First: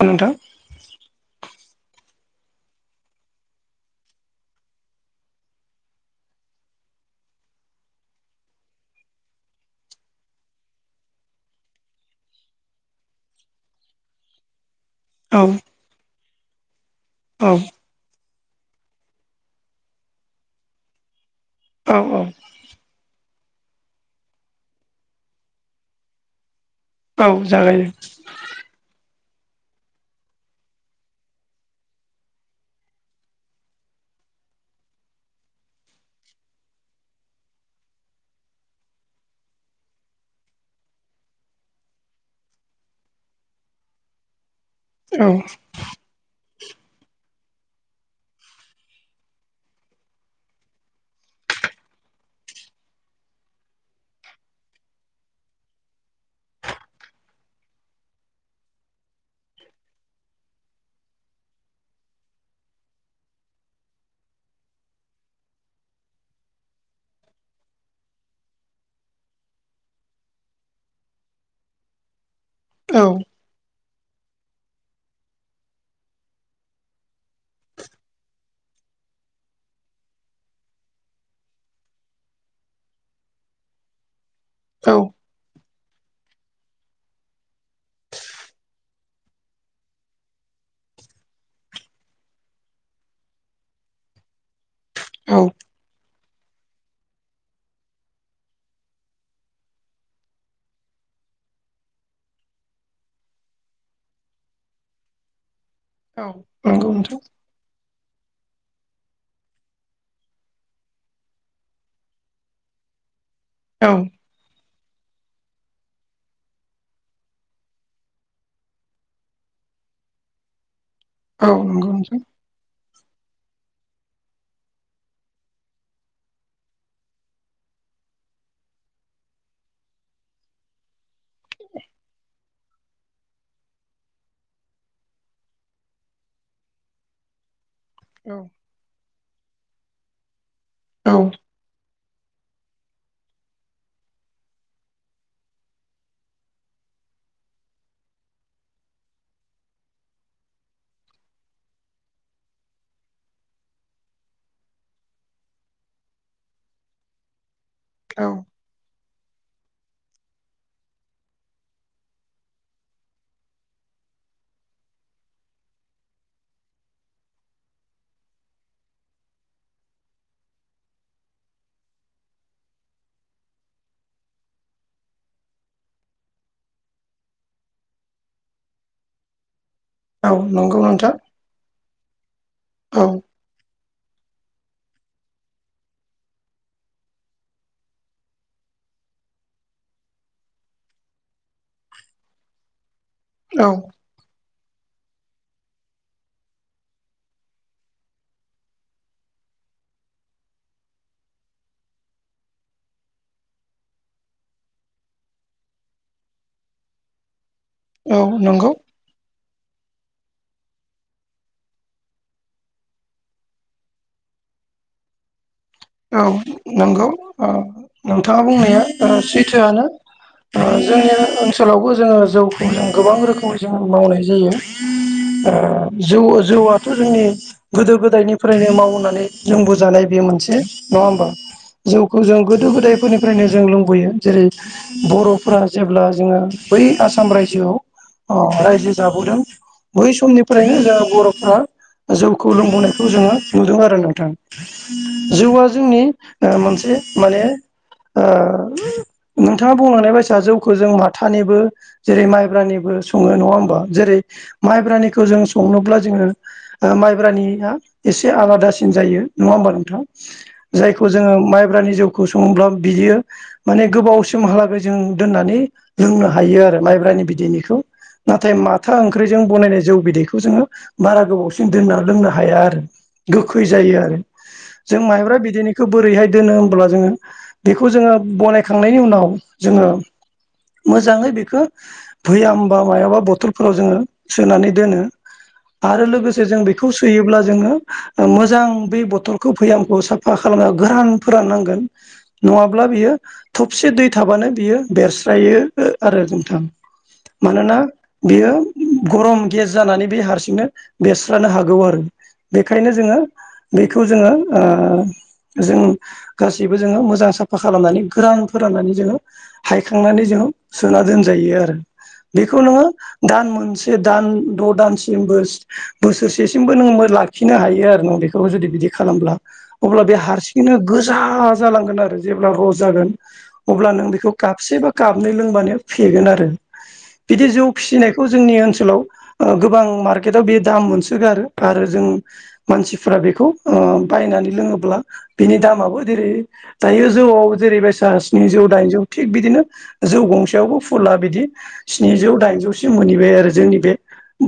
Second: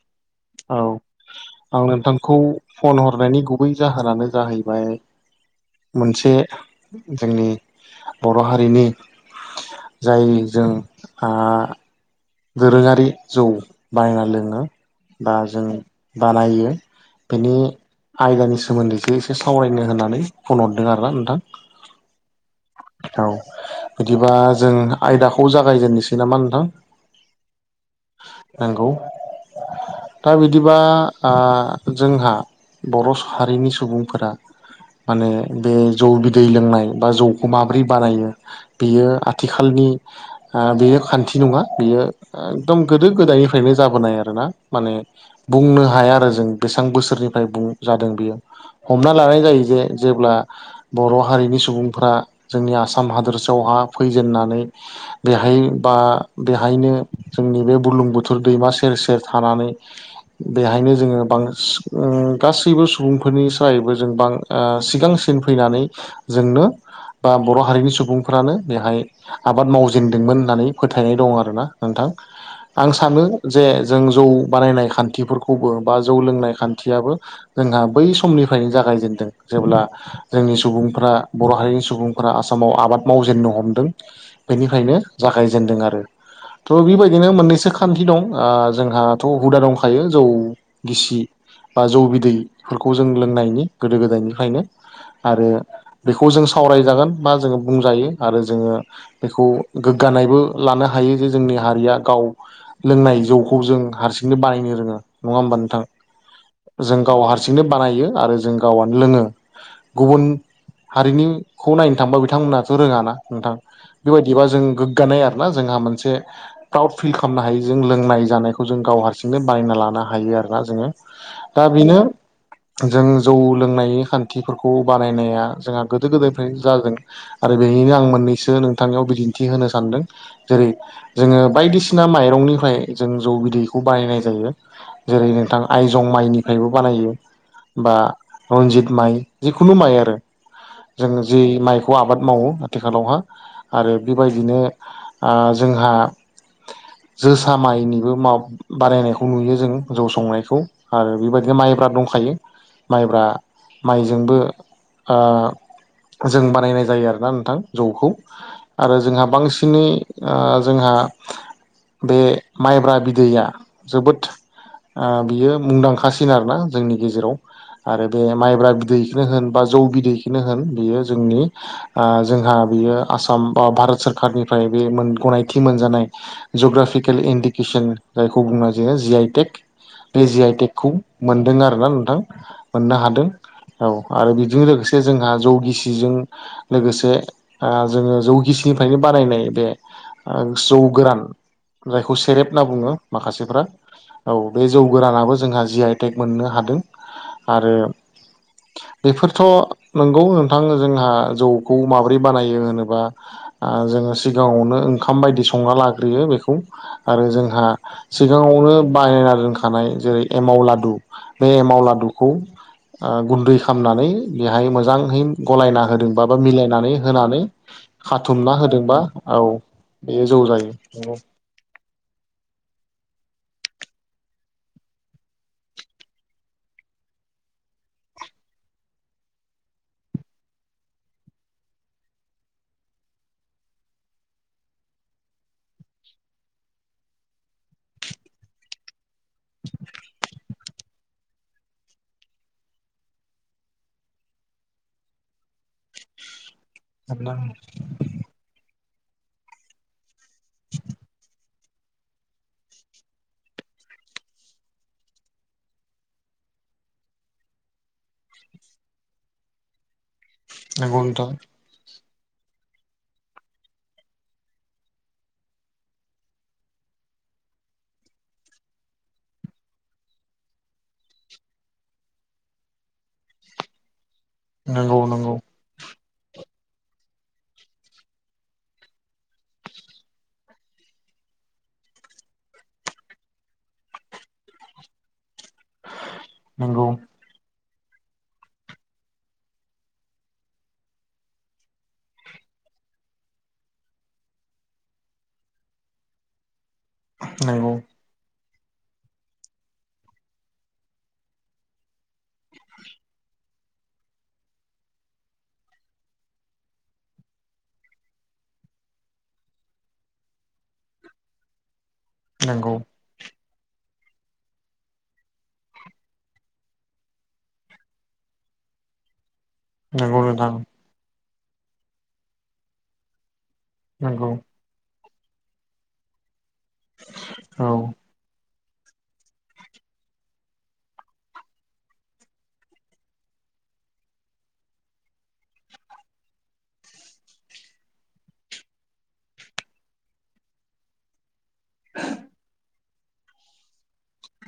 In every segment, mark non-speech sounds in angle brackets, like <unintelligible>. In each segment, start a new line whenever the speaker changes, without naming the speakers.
औ नोंथां
औ आं नोंथांखौ फन हरनायनि गुबै जाहोनानो जाहैबाय मोनसे जोंनि बर' हारिनि जाय जों आ दोरोङारि जौ बानायना लोङो बा
औ
जों बानायो
औ
बेनि आयदानि सोमोन्दैसो एसे सावरायनो होननानै फन हरदों आरोना नोंथां
औ औ
औ बिदिबा जों आयदाखौ जागायजेननोसै नामा नोंथां
औ जागाय
नोंगौ दा बिदिबा आ जोंहा बर' हारिनि सुबुंफोरा माने बे जौ बिदै लोंनाय बा जौ माब्रै बानायो बेयो आथिखालनि बेयो खान्थि नङा बेयो एकदम गोदो गोदायनिफ्रायनो जाबोनाय आरोना माने
औ
बुंनो हाया आरो जों बेसेबां बोसोरनिफ्राय बुं जादों बेयो हमना लानाय जायो जे जेब्ला बर' हारिनि सुबुंफ्रा जोंनि आसाम हादोरसायावहा फैजेननानै बेहाय बा बेहायनो जोंनि बे बुलुंबुथुर दैमा सेर सेर थानानै बेहायनो जोङो बांसिन गासैबो सुबुंफोरनि सायैबो जों बां ओ सिगांसिन फैनानै जोंनो बा बर' हारिनि सुबुंफ्रानो बेहाय आबाद मावजेनदोंमोन होननानै फोथायनाय दं आरोना नोंथां आं
औ
सानो जे जों जौ बानायनाय खान्थिफोरखौबो बा जौ लोंनाय खान्थियाबो जोंहा बै समनिफ्रायनो जागायजेनदों जेब्ला जोंनि सुबुंफ्रा बर' हारिनि सुबुं फोरा आसामाव आबाद मावजेननो हमदों
औ
बेनिफ्रायनो जागायजेनदों आरो थ' बेबायदिनो मोननैसो खान्थि दं आ जोंहाथ' हुदा दंखायो जौ गिसि बा जौ बिदैफोरखौ जों लोंनायनि गोदो गोदायनिफ्रायनो
औ
आरो बेखौ जों सावरायजागोन बा जोङो बुंजायो आरो जोङो बेखौ गोग्गानायबो लानो हायो जे जोंनि हारिया गाव लोंनाय जौखौ जों हारसिंनो बानायनो रोङा नङा होमबा नोंथां
औ नंगौ
जों गाव
नोंथां
हारस सिंनो बानायो आरो जों गावानो लोङो गुबुन हारिनिखौ नायनो थांबा बिथांमोनहाथ रोङा ना नोंथां
औ
बेबायदिबा जों गोग्गानाय आरोना जोंहा मोनसे प्राउड फिल खालामनो हायो जों लोंनाय जानायखौ जों गाव हारसिंनो बायना लानो हायो आरोना जोङो
औ
दा
नंगौ
बेनो
नोंथां
जों जौ लोंनायनि खान्थिफोरखौ बानायनाया जोंहा गोदो गोदायनिफ्राय जादों आरो बेनिनो आं मोननैसो नोंथांनियाव बिदिन्थि होनो सानदों जेरै जोङो बायदिसिना माइरंनिफ्राय जों जौ बिदैखौ बाहायनाय जायो जेरै नोंथां आइजं माइनिफ्रायबो बानायो बा
औ
रनजित माइ जिखुनु माइ आरो जों
औ
बै माइखौ आबाद मावो आथिखालावहा आरो बेबायदिनो ओ जोंहा जोसा माइनिबो माव बारायनायखौ नुयो जों जौ संनायखौ आरो बेबायदिनो माइब्रा दंखायो। माइब्रा माइजोंबो ओ जों बानायनाय जायो आरोना नोंथां जौखौ आरो जोंहा बांसिनै ओ जोंहा बे माइब्रा बिदैया जोबोद ओ बियो मुंदांखासिन आरोना जोंनि गेजेराव। आरो बे माइब्रा बिदैखौनो होन बा जौ बिदैखौनो होन बेयो जोंनि ओ जोंहा बियो आसाम बा भारत सोररखारारनिफ्राय बे गनायथि मोनजानाय जग्राफिकेल इन्डिकेसन जायखौ बुंनाय जायो जि आइ टेक। बे
औ
जि आइ
नंगौ
टेकखौ
नोंथां
मोनदों आरोना नोंथां मोननो
औ
हादों। औ आरो बिजों लोगोसे जोंहा जौ गिसि जों लोगोसे ओ जोङो जौखिसिनिफ्रायनो बानायनाय बे ओ जौ गोरान जायखौ सेरेब होनना बुङो माखासेफ्रा।
औ
औ बे जौ गोरानाबो जोंहा जि आइटेक मोननो हादों आरो बेफोरथ' नंगौ नोंथां जोंहा जौखौ माबोरै बानायो होनोबा ओ जोङो सिगाङावनो ओंखाम बायदि संना लाग्रोयो बेखौ आरो जोंहा
औ नंगौ
सिगाङावनो बानायना दोनखानाय जेरै एमाव लादु बे एमाव लादुखौ ओ गुन्दै खालामनानै बेहाय मोजाङै गलायना होदोंबा
औ
बा मिलायनानै
नंगौ
होनानै
ओ नोंथाङा
खाथुमना
बुंनाया
होदोंबा
ओ
औ
सैथोआनो
बेयो जौ
ओ
जायो
जोंनि
नंगौ।
ओनसोलावबो जोङो जौखौ जों गोबां रोखोम जों मावनाय जायो। ओ जौ जौआथ' जोंनि गोदो गोदायनिफ्रायनो मावनानै लोंबोजानाय बे मोनसे नङा होमबा? जौखौ जों गोदो गोदायफोरनिफ्रायनो जों लोंबोयो जेरै बर'फोरा जेब्ला जोङो बै आसाम रायजोआव अ राय जाबोदों बै समनि फ्रायनो जोङो बर'फोरा जौखौ लोंबोनायखौ जोङो नुदों आरो नोंथां। जौवा जोंनि ओ मोनसे
नंगौ
माने ओ नोंथाङा बुंनाय बायसा फिसा जौखौ जों माथानिबो जेरै माइब्रानिबो सङो नङा होमबा जेरै माइब्रानिखौ जों संनोब्ला जोङो माइब्रानिया एसे आलादासिन जायो नङा होमबा नोंथां?
नंगौ
जायखौ
नोंथां
जोङो माइब्रानि जौखौ सङोब्ला बियो माने गोबावसिमहालागै जों दोननानै लोंनो हायो आरो माइब्रानि बिदैनिखौ। नाथाय माथा ओंख्रिजों बनायनाय जौ बिदैखौ जोङो बारा गोबावसिन दोनना लोंनो हाया आरो गोखै जायो आरो
नंगौ
जों
नंगौ
माइब्रा बिदै दिननिखौ बोरैहाय दोनो होनोमब्ला जोङो बेखौ जोङो बनायखांनायनि उनाव जोङो मोजाङै बेखौ भैयामबा मायाबा बथलफोराव जोङो सोनानै दोनो ‌। आरो लोगोसे जों
नंगौ
बेखौ सोयोब्ला जोङो ओ मोजां बे बथलखौ भैयामखौ सा फा खालामना गोरान फोरान नांगोन। नङाब्ला बियो थबसे दै थाबानो बियो बेरस्रायो ओ आरो नोंथां।
नंगौ
मानोना बेयो गरम गेस जानानै बे हारसिंनो बेरस्रानो हागौ आरो। बेखायनो जोङो बेखौ जोङो ओ जों गासैबो जोङो मोजां साफा खालामनानै गोरान फोराननानै जोङो हायखांनानै जोंङो सुा दोनजायो आरो बेखौ
नंगौ
नोङो दान मोनसे दान द' दानसिमबो सो बोसोरसेसिमबो नोंङो लाखिनो हायो आरो नों बेखौबो जुदि बिदि खालामब्ला। अब्ला बे
नंगौ नोंथां
हारसिङैनो गोजा जालांगोन आरो जेब्ला रस जागोन। अब्ला नों
नंगौ
बेखौ काबसे बा काबनै लोंबानो फेगोन आरो बिदि जौ
औ
फिसिनाय खौ जोंनि ओनसोलाव गोबां मार्केटआव बे दाम मोनसोगारो आरो जों मानसिफ बेखौ ओ बायनानै लोङोब्ला बिनि दामाबो जेरै दायो जौआव जेरैबायसा स्निजौ दाइनजौ थिग बिदिनो जौ गंसेयावबो फुला बिदि स्निजौ दाइनजौसिम मोनहैबाय आरो जोंनि बे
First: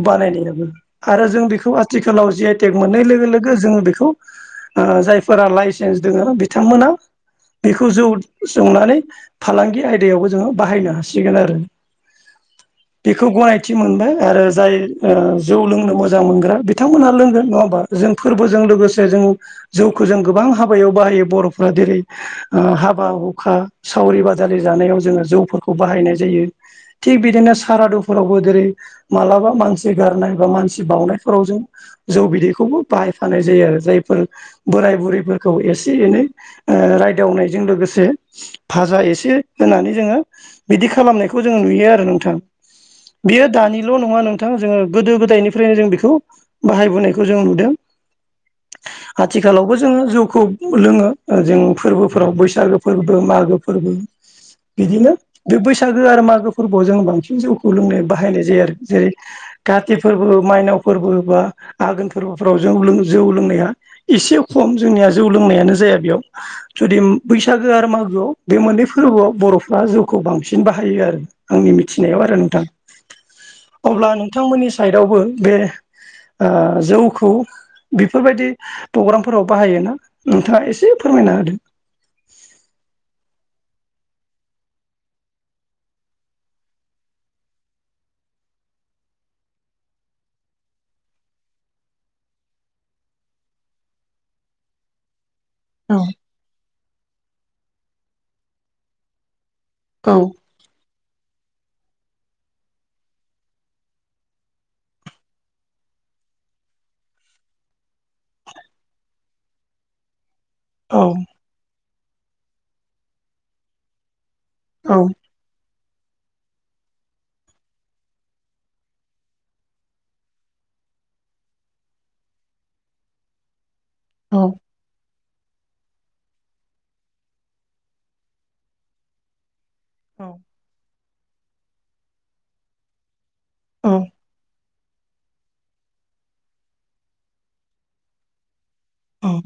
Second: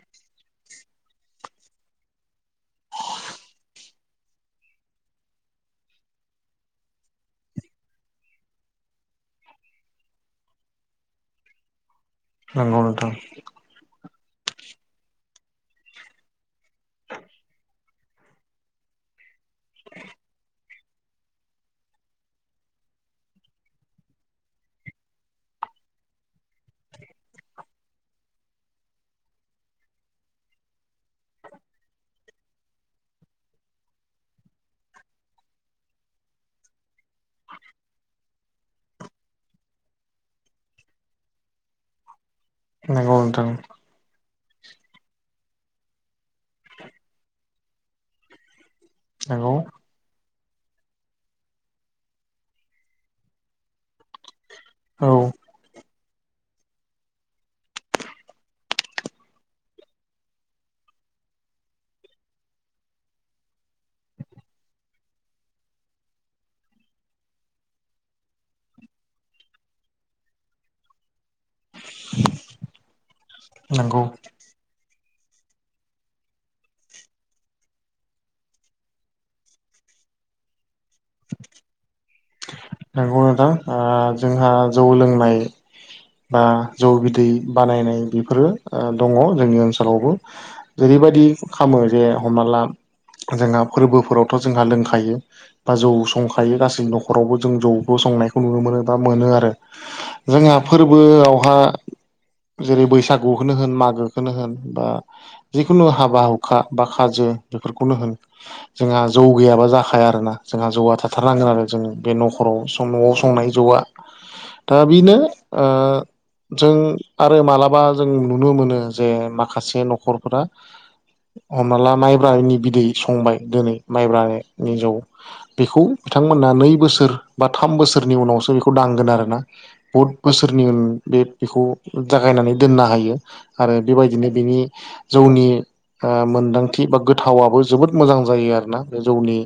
बानायनायाबो आरो जों बेखौ आथिखालाव जि आइ टेक मोननाय लोगो लोगो जोङो बेखौ जायफोरा लाइसेन्स दोङो बिथांमोनहा बेखौ जौ सोंनानै फालांगि आयदायावबो जोङो बाहायनो हासिगोन आरो
नंगौ नोंथां
बेखौ गनाय खाथि मोनबाय आरो जाय ओ जौ लोंनो मोजां मोनग्रा बिथांमोनहा लोंगोन नङा होमबा जों फोरबोजों लोगोसे जों जौखो जों गोबां हाबायाव बाहायो बर'फ्रा जेरै ओ हाबा हुखा सावरि बादालि जानायाव जोङो जौफोरखौ बाहायनाय जायो थिग बिदिनो साहारादुफोरावबो जेरै मालाबा मानसि गारनाय बा मानसि बावनायफोराव जों जौ बिदैखौबो बाहायफानाय जायो आरो जायफोर बोराय बुरैफोरखौ एसे एनै ओ रायदावनायजों लोगोसे भाजा एसे होनानै जोङो बिदि खालामनायखौ जोङो नुयो आरो नोंथां
नंगौ नोंथां
बियो दानि ल नङा नोंथां जोङो गोदो गोदायनिफ्रायनो जों बेखौ बाहायबोनायखौ जों नुदों
नंगौ
आथिखालावबो जोङो जौखौ लोङो जों फोरबोफोराव बैसागो फोरबो मागो फोरबो बिदिनो
औ
बे बैसागो आरो मागो फोरबोआव जों बांसिन जौखौ लोंनो बाहायनाय जायो आरो जेरै काति फोरबो माइनाव फोरबो बा आघोन फोरबोफ्राव जौ लों जौ लोंनाया एसे खम जोंनिया जौ लोंनायानो जाया बेयाव जुदि बैसागो आरो मागोआव बे मोननै फोरबोआव बर'फ्रा जौखौ बांसिन बाहायो आरो। आंनि मिथिनायाव आरो नोंथां
नंगौ
अब्ला नों थांमोननि साइदावबो बे जौखौ बेफोरबायदि प्रग्रामफोराव बाहायो ना नोंथाङा एसे फोरमायना होदों।
नंगौ नोंथां ओ जोंहा जौ लोंनाय बा जौ बिदै बानायनाय बेफोरो दङ जोंनि ओनसोलावबो जेरैबायदि खामो जे हमना ला जोंहा फोरबोफोरावथ जोंहा लोंखायो बा जौ
औ
संखायो गासै न'खरावबो जों जौखौ संनायखौ नुनो मोनो बा मोनो आरो
औ
जोंहा फोरबोआवहा जेरै बैसागुखौनो होन मागोखौनो होन बा जिखुनु हाबा हुखा बा खाजो बेफोरखौनो होन जोंहा जौ गैयाबा जाखाया आरोना जोंहा जौआ
औ
थाथारनांगोन आरो जों बे न'खराव न'आव संनाय जौआ दा
औ
बेनो ओ जों आरो मालाबा जों नुनो मोनो जे माखासे न'खरफोरा हमना ला माइब्रानि बिदै संबाय दिनै माइब्रानि जौ बेखौ बिथांमोना नै बोसोर बा थाम बोसोरनि उनावसो बेखौ दांगोन आरो ना बुहुद
औ
बोसोरनि उन बे बेखौ जागायनानै दोननो हायो आरो बेबायदिनो बेनि जौनि ओ मोनदांथि बा गोथावाबबो जोबोद मोजां जायो आरोना बे
औ
जौनि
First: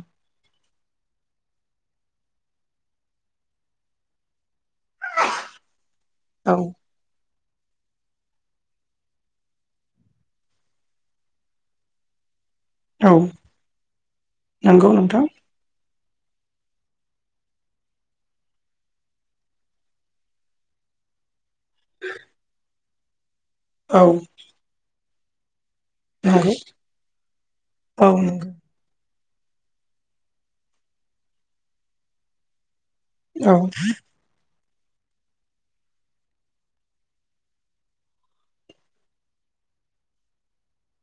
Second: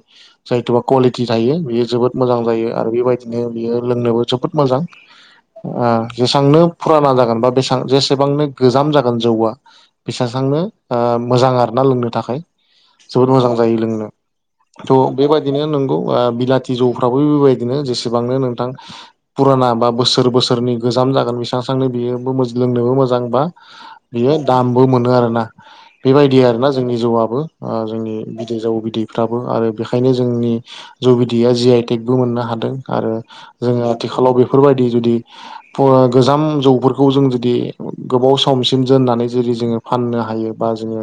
जायथुबा कुवालिटि थायो बियो जोबोद मोजां जायो आरो बेबायदिनो बियो लोंनोबो जोबोद मोजां। ओ
औ
जेसांनो फुराना जागोन बा बेसां जेसेबांनो गोजाम जागोन जौआ बिसासांनो मोजां आरोना लोंनो थाखाय
औ
जोबोद मोजां जायो लोंनो थ
नंगौ नोंथां
बेबाय दिनो नंगौ आ बिलाथि जौफ्राबो बेबायदिनो जेसेबांनो नोंथां फुरा बा बोसोर बोसोर बोसोरनि गोजाम जागोन बेसांसांनो बियो लोंनोबो मोजां बा
औ
बियो दामबो मोनो आरोना बेबायदि
नंगौ
आरोना जोंनि जौआबो ओ
औ
जोंनि
नंगौ
बिदै जौ बिदै फ्राबो आरो बेखायनो जोंनि जु बिदिया जि आइ टेकबो मोननो हादों। आरो
औ
जोङो आथिखालाव बेफोर बायदि जुदि <unintelligible> गोजाम जौफोरखौ जों जुदि गोबाव समसिम जोननानै जुदि जोङो फाननो हायो बा जोङो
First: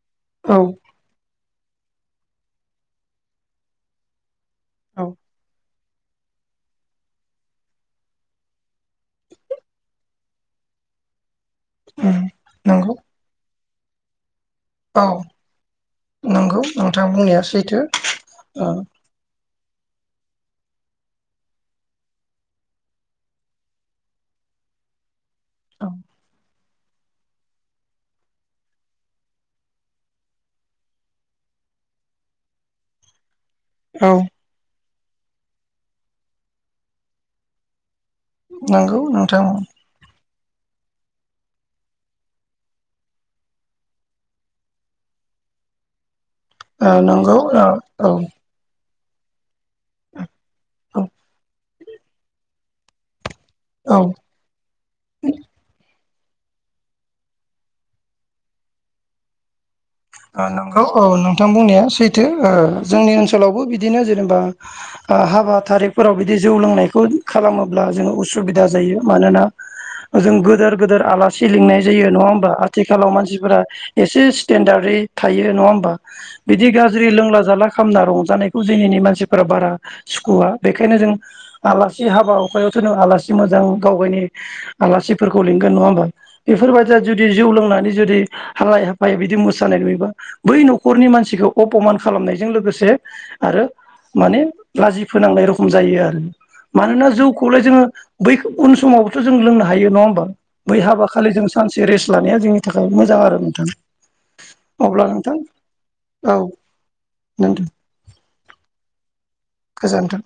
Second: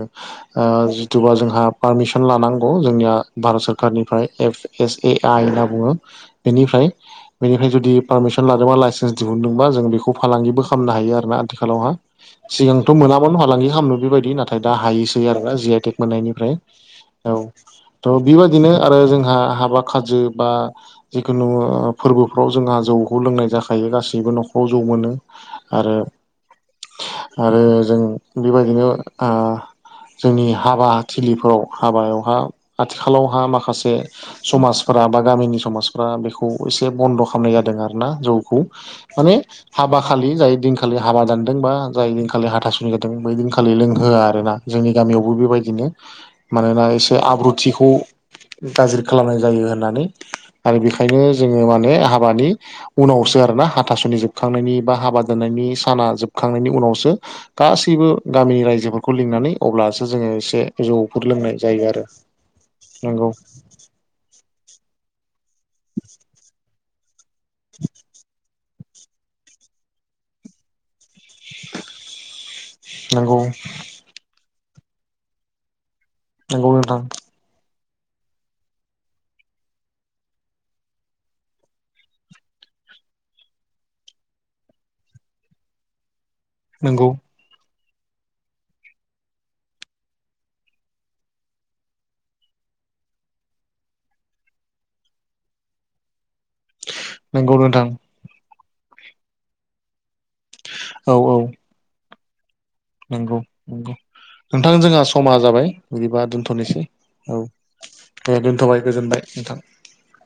औ
ओ जिथुबा जोंहा पारमिसन लानांगौ जोंनिया भारत सोरखारनिफ्राय एफ एस
औ
ए आइ होनना बुङो बेफ्राय बेफ्राय जुदि पारमिसन ला बा लाइसेन्स दिहुनदोंबा जों बेखौ फालांगिबो खालामनो हायो आरोना। आथिखालावहा सिगांथ'
नंगौ
मोनामोन फालांगि खालामनो बेबायदि नाथ नाथाय दा
औ
हायोसै आरो ना जि आइ टेक मोननायनिफ्राय।
नंगौ नोंथां
औ
बुंनाया सैथो
थ' बेबायदिनो
ओ
आरो जोंहा हाबा खाजो बा जिखुनु ओ फोरबोफ्राव जोंहा जौखौ लोंनाय जाखायो गासैबो न'खराव जौ मोनो आरो आरो जों बेबायदिनो ओ जोंनि हाबा थिलिफोराव हाबायावहा आथिखालावहा माखासे बे
औ
समाजफोरा बा गामिनि समाजफ्रा बेखौ एसे बन्द' खालामनाय जादों आरोना जौ खौ
नंगौ
माने
नोंथां ओ
हाबा खालि जाय दिनखालि हाबा दानदों बा जाय दिनखालि हाथासुनि जादों बै दिनखालि लोंहोआ आरो ना। जोंनि गामियावबो बेबायदिनो मानोना एसे
नंगौ ओ औ
आब्रुथिखौ गाज्रि खालामनाय जायो होननानै आरो
औ
बेखायनो जोङो माने हाबानि उनाव सो आरोना हाथासुनि जोबखांनायनि बा हाबा दोननायनि साना जोबखांनायनि उनावसो गासैबो गामिनि रायजोफोरखौ लिंनानै अब्लासो जोङो
ओ
एसे
नंगौ
जौफोर
नोंथां
लोंनाय
बुंनाया
जायो आरो
सैथो ओ जोंनि
नंगौ
ओनसोलावबो बि बिदिनो जेनेबा ओ हाबा थारिखफोराव बिदि जौ लोंनायखौ खालामोबा जो उसुबिदा <unintelligible> मानोना ओजों गोदोर गोदोर आलासि सि लिंनाय जायो नङा होमबा आथिखालाव
नंगौ
मानसिफोरा एसे स्टेेनडार्डै थायो नङा होमबा। बिदि
नंगौ नोंथां
गाज्रि लोंला-जाला खा खामना रंजानायखौ दिनिनि मानसिफोरा बारा सुखुवा बेखायनो जों आलासि हाबा- हुखायावथो नों आलासि मोजां गाव गावनि आलासिफोरखौ लिंगोन नङा होमबा। बेफोर बायदिया
नंगौ
जुदि जौ लोंनानै जुदि हालाय-हाफाय बिदि मो सानाय नुयोबा बै न'खरनि मानसिखौ अपमान खालामनायजों लोगोसे आरो माने लाजि फोनांनाय रखम जायो आरो। मानोना
नंगौ
जौखौलाय जोङो
नोंथां
बै उन समावबोथ' जों लोंनो हायो नङा होमबा। बै हाबा
औ औ
खालिजों सानसे रेस्ट लानाया जोंनि थाखाय मोजां
नंगौ
आरो नोंथां।
नंगौ नोंथां जोंहा
अब्ला
समा
नोंथां
जाबाय बिदिबा
औ
दोनथ'नोसै औ।
नोंथां
दे दोन्थ'बाय गोजोनबाय नोंथां।
गोजोन्थों।